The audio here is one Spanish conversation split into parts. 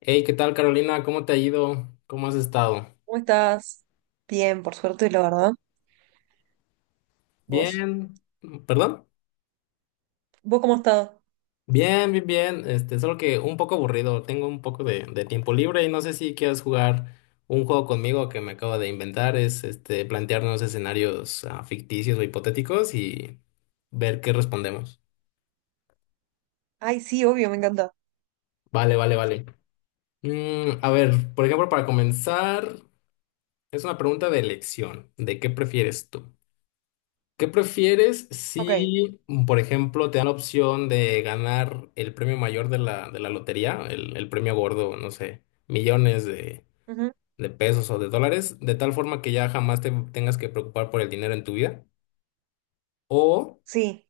Hey, ¿qué tal, Carolina? ¿Cómo te ha ido? ¿Cómo has estado? ¿Cómo estás? Bien, por suerte, la verdad. ¿Vos? Bien, ¿perdón? ¿Vos cómo has estado? Bien, bien, bien. Solo que un poco aburrido. Tengo un poco de tiempo libre y no sé si quieres jugar un juego conmigo que me acabo de inventar. Es plantearnos escenarios ficticios o hipotéticos y ver qué respondemos. Ay, sí, obvio, me encanta. Vale, vale, vale. A ver, por ejemplo, para comenzar, es una pregunta de elección. ¿De qué prefieres tú? ¿Qué prefieres Ok. si, por ejemplo, te dan la opción de ganar el premio mayor de la lotería, el premio gordo, no sé, millones de, Ujú. de pesos o de dólares, de tal forma que ya jamás te tengas que preocupar por el dinero en tu vida? O Sí.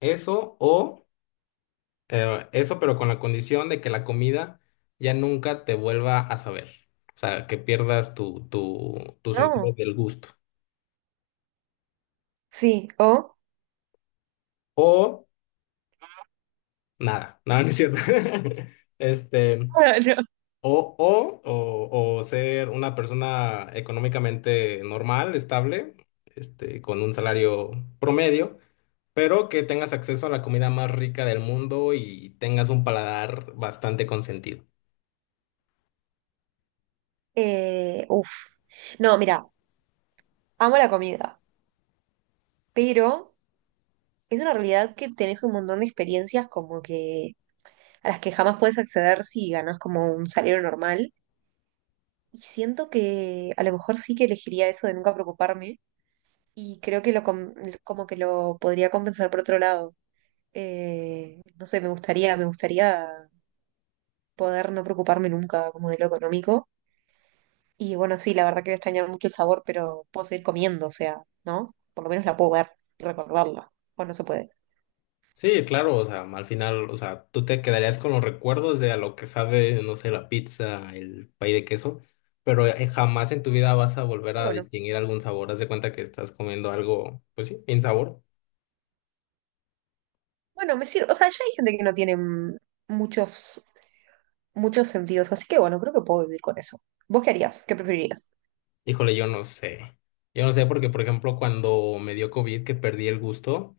o eso, pero con la condición de que la comida ya nunca te vuelva a saber. O sea, que pierdas tu sentido No. del gusto. Sí. ¿O? O nada, nada, no es cierto. Este. No. O ser una persona económicamente normal, estable, con un salario promedio, pero que tengas acceso a la comida más rica del mundo y tengas un paladar bastante consentido. Uf. No, mira, amo la comida, pero es una realidad que tenés un montón de experiencias como que a las que jamás puedes acceder si ganas como un salario normal. Y siento que a lo mejor sí que elegiría eso de nunca preocuparme y creo que como que lo podría compensar por otro lado. No sé, me gustaría poder no preocuparme nunca como de lo económico. Y bueno, sí, la verdad que voy a extrañar mucho el sabor, pero puedo seguir comiendo, o sea, ¿no? Por lo menos la puedo ver y recordarla. O no se puede. Sí, claro, o sea, al final, o sea, tú te quedarías con los recuerdos de a lo que sabe, no sé, la pizza, el pay de queso, pero jamás en tu vida vas a volver Ah, a bueno, distinguir algún sabor. Haz de cuenta que estás comiendo algo, pues sí, sin sabor. bueno, me sirve. O sea, ya hay gente que no tiene muchos, muchos sentidos, así que bueno, creo que puedo vivir con eso. ¿Vos qué harías? ¿Qué preferirías? Híjole, yo no sé. Yo no sé porque, por ejemplo, cuando me dio COVID, que perdí el gusto,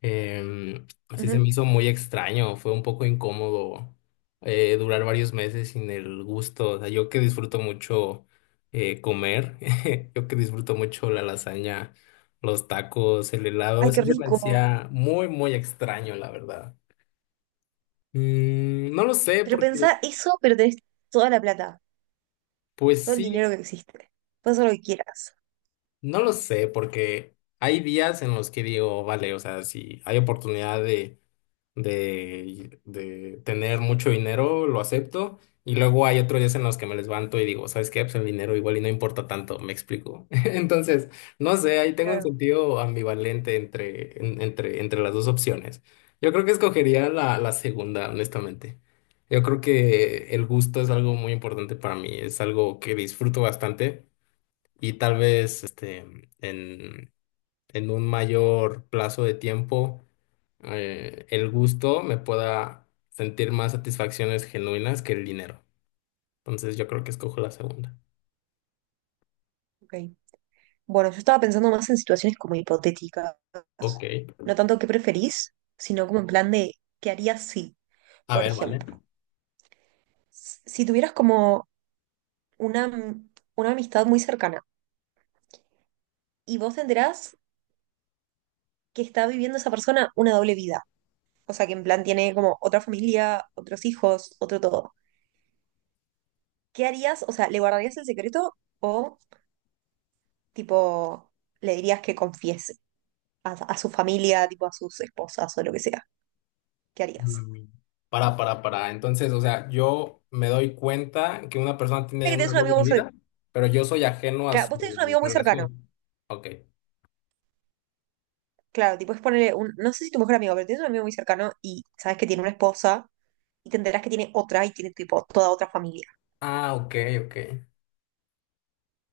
así se me Ujú. hizo muy extraño. Fue un poco incómodo durar varios meses sin el gusto. O sea, yo que disfruto mucho comer, yo que disfruto mucho la lasaña, los tacos, el helado, Ay, qué así se me rico. hacía muy, muy extraño, la verdad. No lo sé Pero pensá porque, eso, pero tenés toda la plata, pues todo el sí. dinero que existe. Puedes hacer lo que quieras. No lo sé, porque hay días en los que digo, vale, o sea, si hay oportunidad de tener mucho dinero, lo acepto. Y luego hay otros días en los que me levanto y digo, ¿sabes qué? Pues el dinero igual y no importa tanto, me explico. Entonces, no sé, ahí tengo un Claro, sentido ambivalente entre las dos opciones. Yo creo que escogería la segunda, honestamente. Yo creo que el gusto es algo muy importante para mí, es algo que disfruto bastante y tal vez en, en un mayor plazo de tiempo el gusto me pueda sentir más satisfacciones genuinas que el dinero. Entonces yo creo que escojo la segunda. ok. Bueno, yo estaba pensando más en situaciones como hipotéticas. Ok, No tanto qué preferís, sino como en plan de qué harías si, a por ver, vale. ejemplo, si tuvieras como una, am- una amistad muy cercana y vos te enterás que está viviendo esa persona una doble vida. O sea, que en plan tiene como otra familia, otros hijos, otro todo. ¿Qué harías? O sea, ¿le guardarías el secreto o tipo le dirías que confiese a su familia, tipo a sus esposas o lo que sea? ¿Qué harías? Mm, para, para. Entonces, o sea, yo me doy cuenta que una persona tiene Sé que tenés una un amigo. doble vida, pero yo soy ajeno a Claro, vos tenés un su amigo muy cercano. relación. Ok. Claro, tipo es ponerle un. No sé si tu mejor amigo, pero tienes un amigo muy cercano y sabes que tiene una esposa y te enterás que tiene otra y tiene tipo toda otra familia. Ah, ok, ok.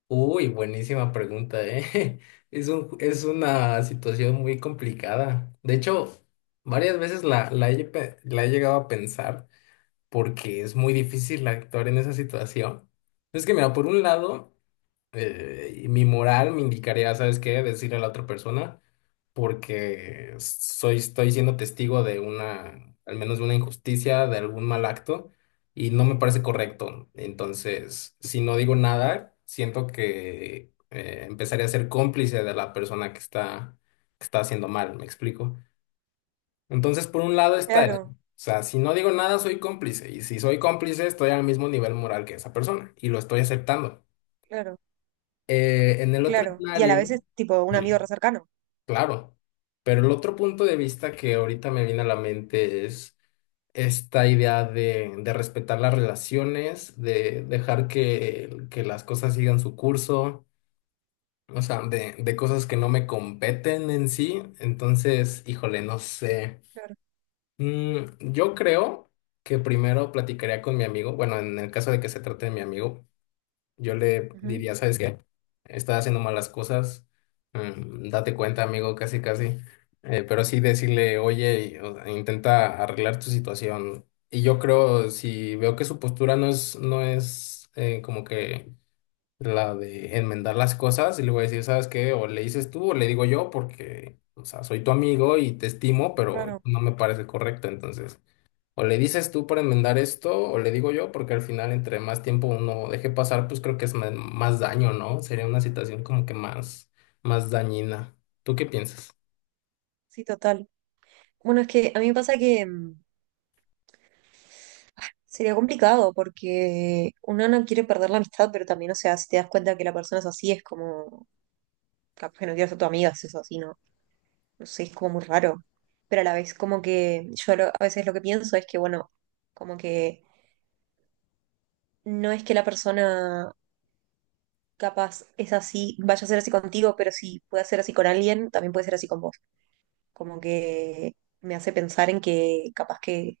Uy, buenísima pregunta, ¿eh? Es un, es una situación muy complicada. De hecho, varias veces la he llegado a pensar porque es muy difícil actuar en esa situación. Es que, mira, por un lado mi moral me indicaría, ¿sabes qué? Decirle a la otra persona, porque soy, estoy siendo testigo de una, al menos de una injusticia, de algún mal acto, y no me parece correcto. Entonces, si no digo nada, siento que empezaré a ser cómplice de la persona que está haciendo mal, ¿me explico? Entonces, por un lado está eso. Claro, O sea, si no digo nada, soy cómplice. Y si soy cómplice, estoy al mismo nivel moral que esa persona. Y lo estoy aceptando. claro, En el otro claro. Y a la escenario, vez es tipo un amigo sí, re cercano. claro, pero el otro punto de vista que ahorita me viene a la mente es esta idea de respetar las relaciones, de dejar que las cosas sigan su curso, o sea, de cosas que no me competen en sí. Entonces, híjole, no sé. Claro, Mm, yo creo que primero platicaría con mi amigo, bueno, en el caso de que se trate de mi amigo. Yo le ujú, diría, ¿sabes qué? Estás haciendo malas cosas, date cuenta, amigo, casi, casi. Pero sí decirle, oye, y, o sea, intenta arreglar tu situación. Y yo creo, si veo que su postura no es, como que la de enmendar las cosas, y le voy a decir, ¿sabes qué? O le dices tú o le digo yo, porque, o sea, soy tu amigo y te estimo, pero claro, no me parece correcto, entonces. O le dices tú para enmendar esto, o le digo yo, porque al final entre más tiempo uno deje pasar, pues creo que es más daño, ¿no? Sería una situación como que más, más dañina. ¿Tú qué piensas? sí, total. Bueno, es que a mí me pasa que sería complicado porque uno no quiere perder la amistad, pero también, o sea, si te das cuenta que la persona es así, es como. Capaz que no quiero ser tu amiga, si es así, ¿no? No sé, es como muy raro, pero a la vez como que a veces lo que pienso es que, bueno, como que no es que la persona capaz es así, vaya a ser así contigo, pero si puede ser así con alguien, también puede ser así con vos. Como que me hace pensar en que capaz que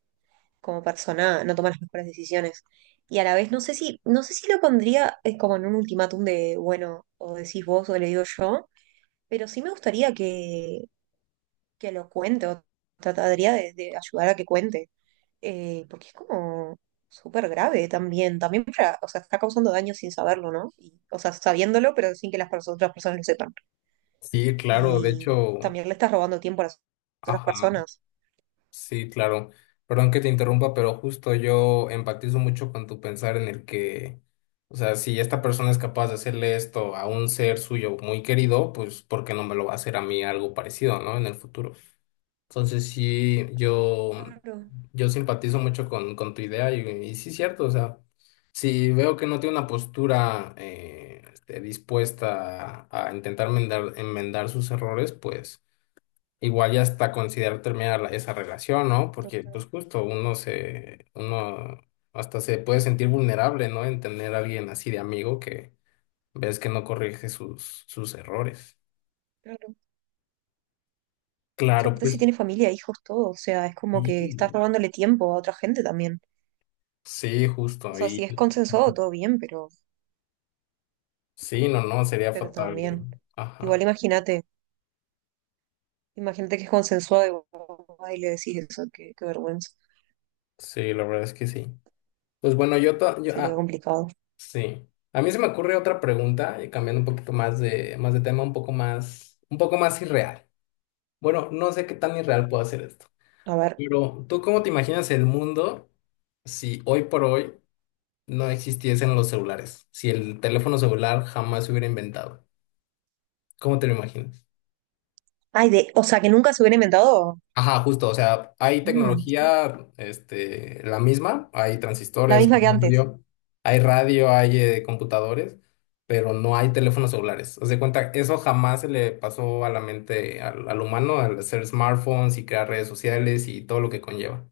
como persona no toma las mejores decisiones. Y a la vez no sé si lo pondría como en un ultimátum de, bueno, o decís vos o le digo yo, pero sí me gustaría que lo cuente o trataría de ayudar a que cuente. Porque es como súper grave también, también para, o sea, está causando daño sin saberlo, ¿no? Y, o sea, sabiéndolo, pero sin que las otras personas lo sepan. Sí, claro, de Y hecho, también le estás robando tiempo a las otras ajá, personas. sí, claro. Perdón que te interrumpa, pero justo yo empatizo mucho con tu pensar en el que, o sea, si esta persona es capaz de hacerle esto a un ser suyo muy querido, pues ¿por qué no me lo va a hacer a mí algo parecido, ¿no? En el futuro. Entonces sí, yo, Claro, yo simpatizo mucho con tu idea y sí es cierto, o sea, si veo que no tiene una postura dispuesta a intentar enmendar, enmendar sus errores, pues igual ya hasta considerar terminar esa relación, ¿no? Porque total, pues justo uno hasta se puede sentir vulnerable, ¿no? En tener a alguien así de amigo que ves que no corrige sus errores. claro. O sea, Claro, aparte si pues. tiene familia, hijos, todo, o sea, es como Sí, que estás robándole tiempo a otra gente también. sí, justo O sea, si ahí. es consensuado, todo bien, pero, Sí, no, no, sería pero fatal. también. Igual Ajá. imagínate, imagínate que es consensuado y vos vas y le decís eso, qué, qué vergüenza. Sí, la verdad es que sí. Pues bueno, yo, to- yo Sería ah, complicado. sí. A mí se me ocurre otra pregunta, cambiando un poquito más de tema, un poco más irreal. Bueno, no sé qué tan irreal puedo hacer esto. A ver. Pero, ¿tú cómo te imaginas el mundo si hoy por hoy no existiesen los celulares? Si el teléfono celular jamás se hubiera inventado. ¿Cómo te lo imaginas? Ay, de, o sea, que nunca se hubiera inventado. Ajá, justo, o sea, hay Mm, tecnología, la misma, hay la transistores, misma que antes. Hay radio, hay computadores, pero no hay teléfonos celulares. O sea, cuenta, eso jamás se le pasó a la mente al, al humano al hacer smartphones y crear redes sociales y todo lo que conlleva.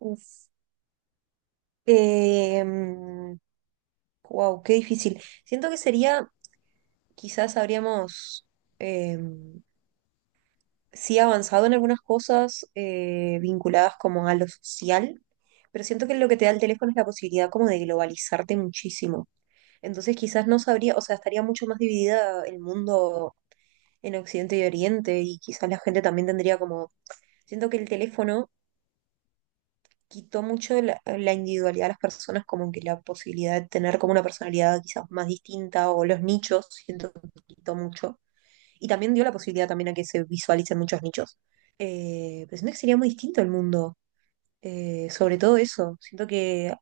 Uf. Wow, qué difícil. Siento que sería, quizás habríamos eh, sí avanzado en algunas cosas vinculadas como a lo social, pero siento que lo que te da el teléfono es la posibilidad como de globalizarte muchísimo. Entonces quizás no sabría, o sea, estaría mucho más dividida el mundo en Occidente y Oriente y quizás la gente también tendría como, siento que el teléfono quitó mucho de la individualidad de las personas, como que la posibilidad de tener como una personalidad quizás más distinta o los nichos, siento que quitó mucho. Y también dio la posibilidad también a que se visualicen muchos nichos. Pero siento que sería muy distinto el mundo, sobre todo eso. Siento que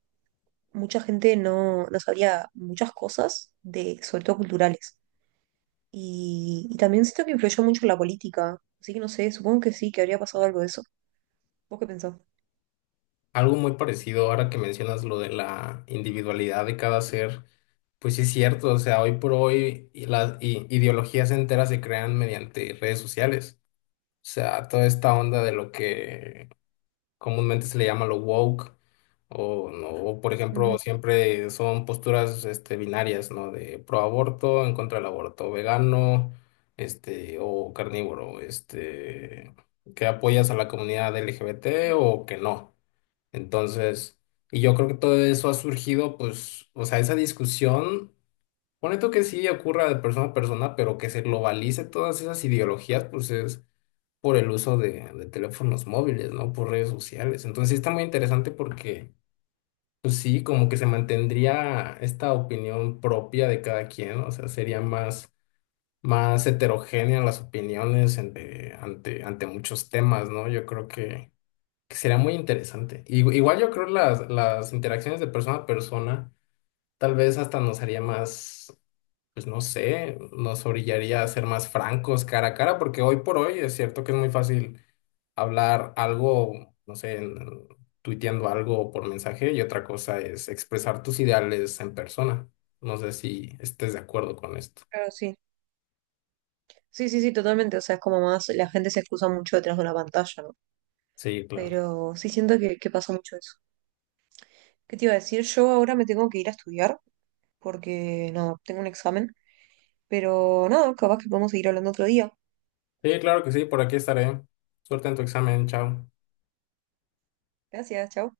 mucha gente no sabría muchas cosas, de, sobre todo culturales. Y también siento que influyó mucho en la política. Así que no sé, supongo que sí, que habría pasado algo de eso. ¿Vos qué pensás? Algo muy parecido ahora que mencionas lo de la individualidad de cada ser, pues sí es cierto, o sea, hoy por hoy y las ideologías enteras se crean mediante redes sociales. O sea, toda esta onda de lo que comúnmente se le llama lo woke, o, no, o, por ejemplo, Ujú, siempre son posturas binarias, ¿no? De pro aborto, en contra del aborto, vegano, o carnívoro, que apoyas a la comunidad LGBT ujú. o que no. Entonces, y yo creo que todo eso ha surgido, pues, o sea, esa discusión, pone tú que sí ocurra de persona a persona, pero que se globalice todas esas ideologías, pues es por el uso de teléfonos móviles, ¿no? Por redes sociales. Entonces sí está muy interesante porque, pues sí, como que se mantendría esta opinión propia de cada quien, ¿no? O sea, sería más, más heterogénea las opiniones ante muchos temas, ¿no? Yo creo que sería muy interesante. Igual yo creo las interacciones de persona a persona tal vez hasta nos haría más pues no sé, nos orillaría a ser más francos cara a cara, porque hoy por hoy es cierto que es muy fácil hablar algo, no sé, tuiteando algo por mensaje y otra cosa es expresar tus ideales en persona. No sé si estés de acuerdo con esto. Claro, sí. Sí, sí, sí, totalmente. O sea, es como más, la gente se excusa mucho detrás de una pantalla, ¿no? Sí, claro. Pero sí siento que pasa mucho eso. ¿Qué te iba a decir? Yo ahora me tengo que ir a estudiar porque, nada tengo un examen. Pero nada capaz que podemos seguir hablando otro día. Sí, claro que sí, por aquí estaré. Suerte en tu examen, chao. Gracias, chao.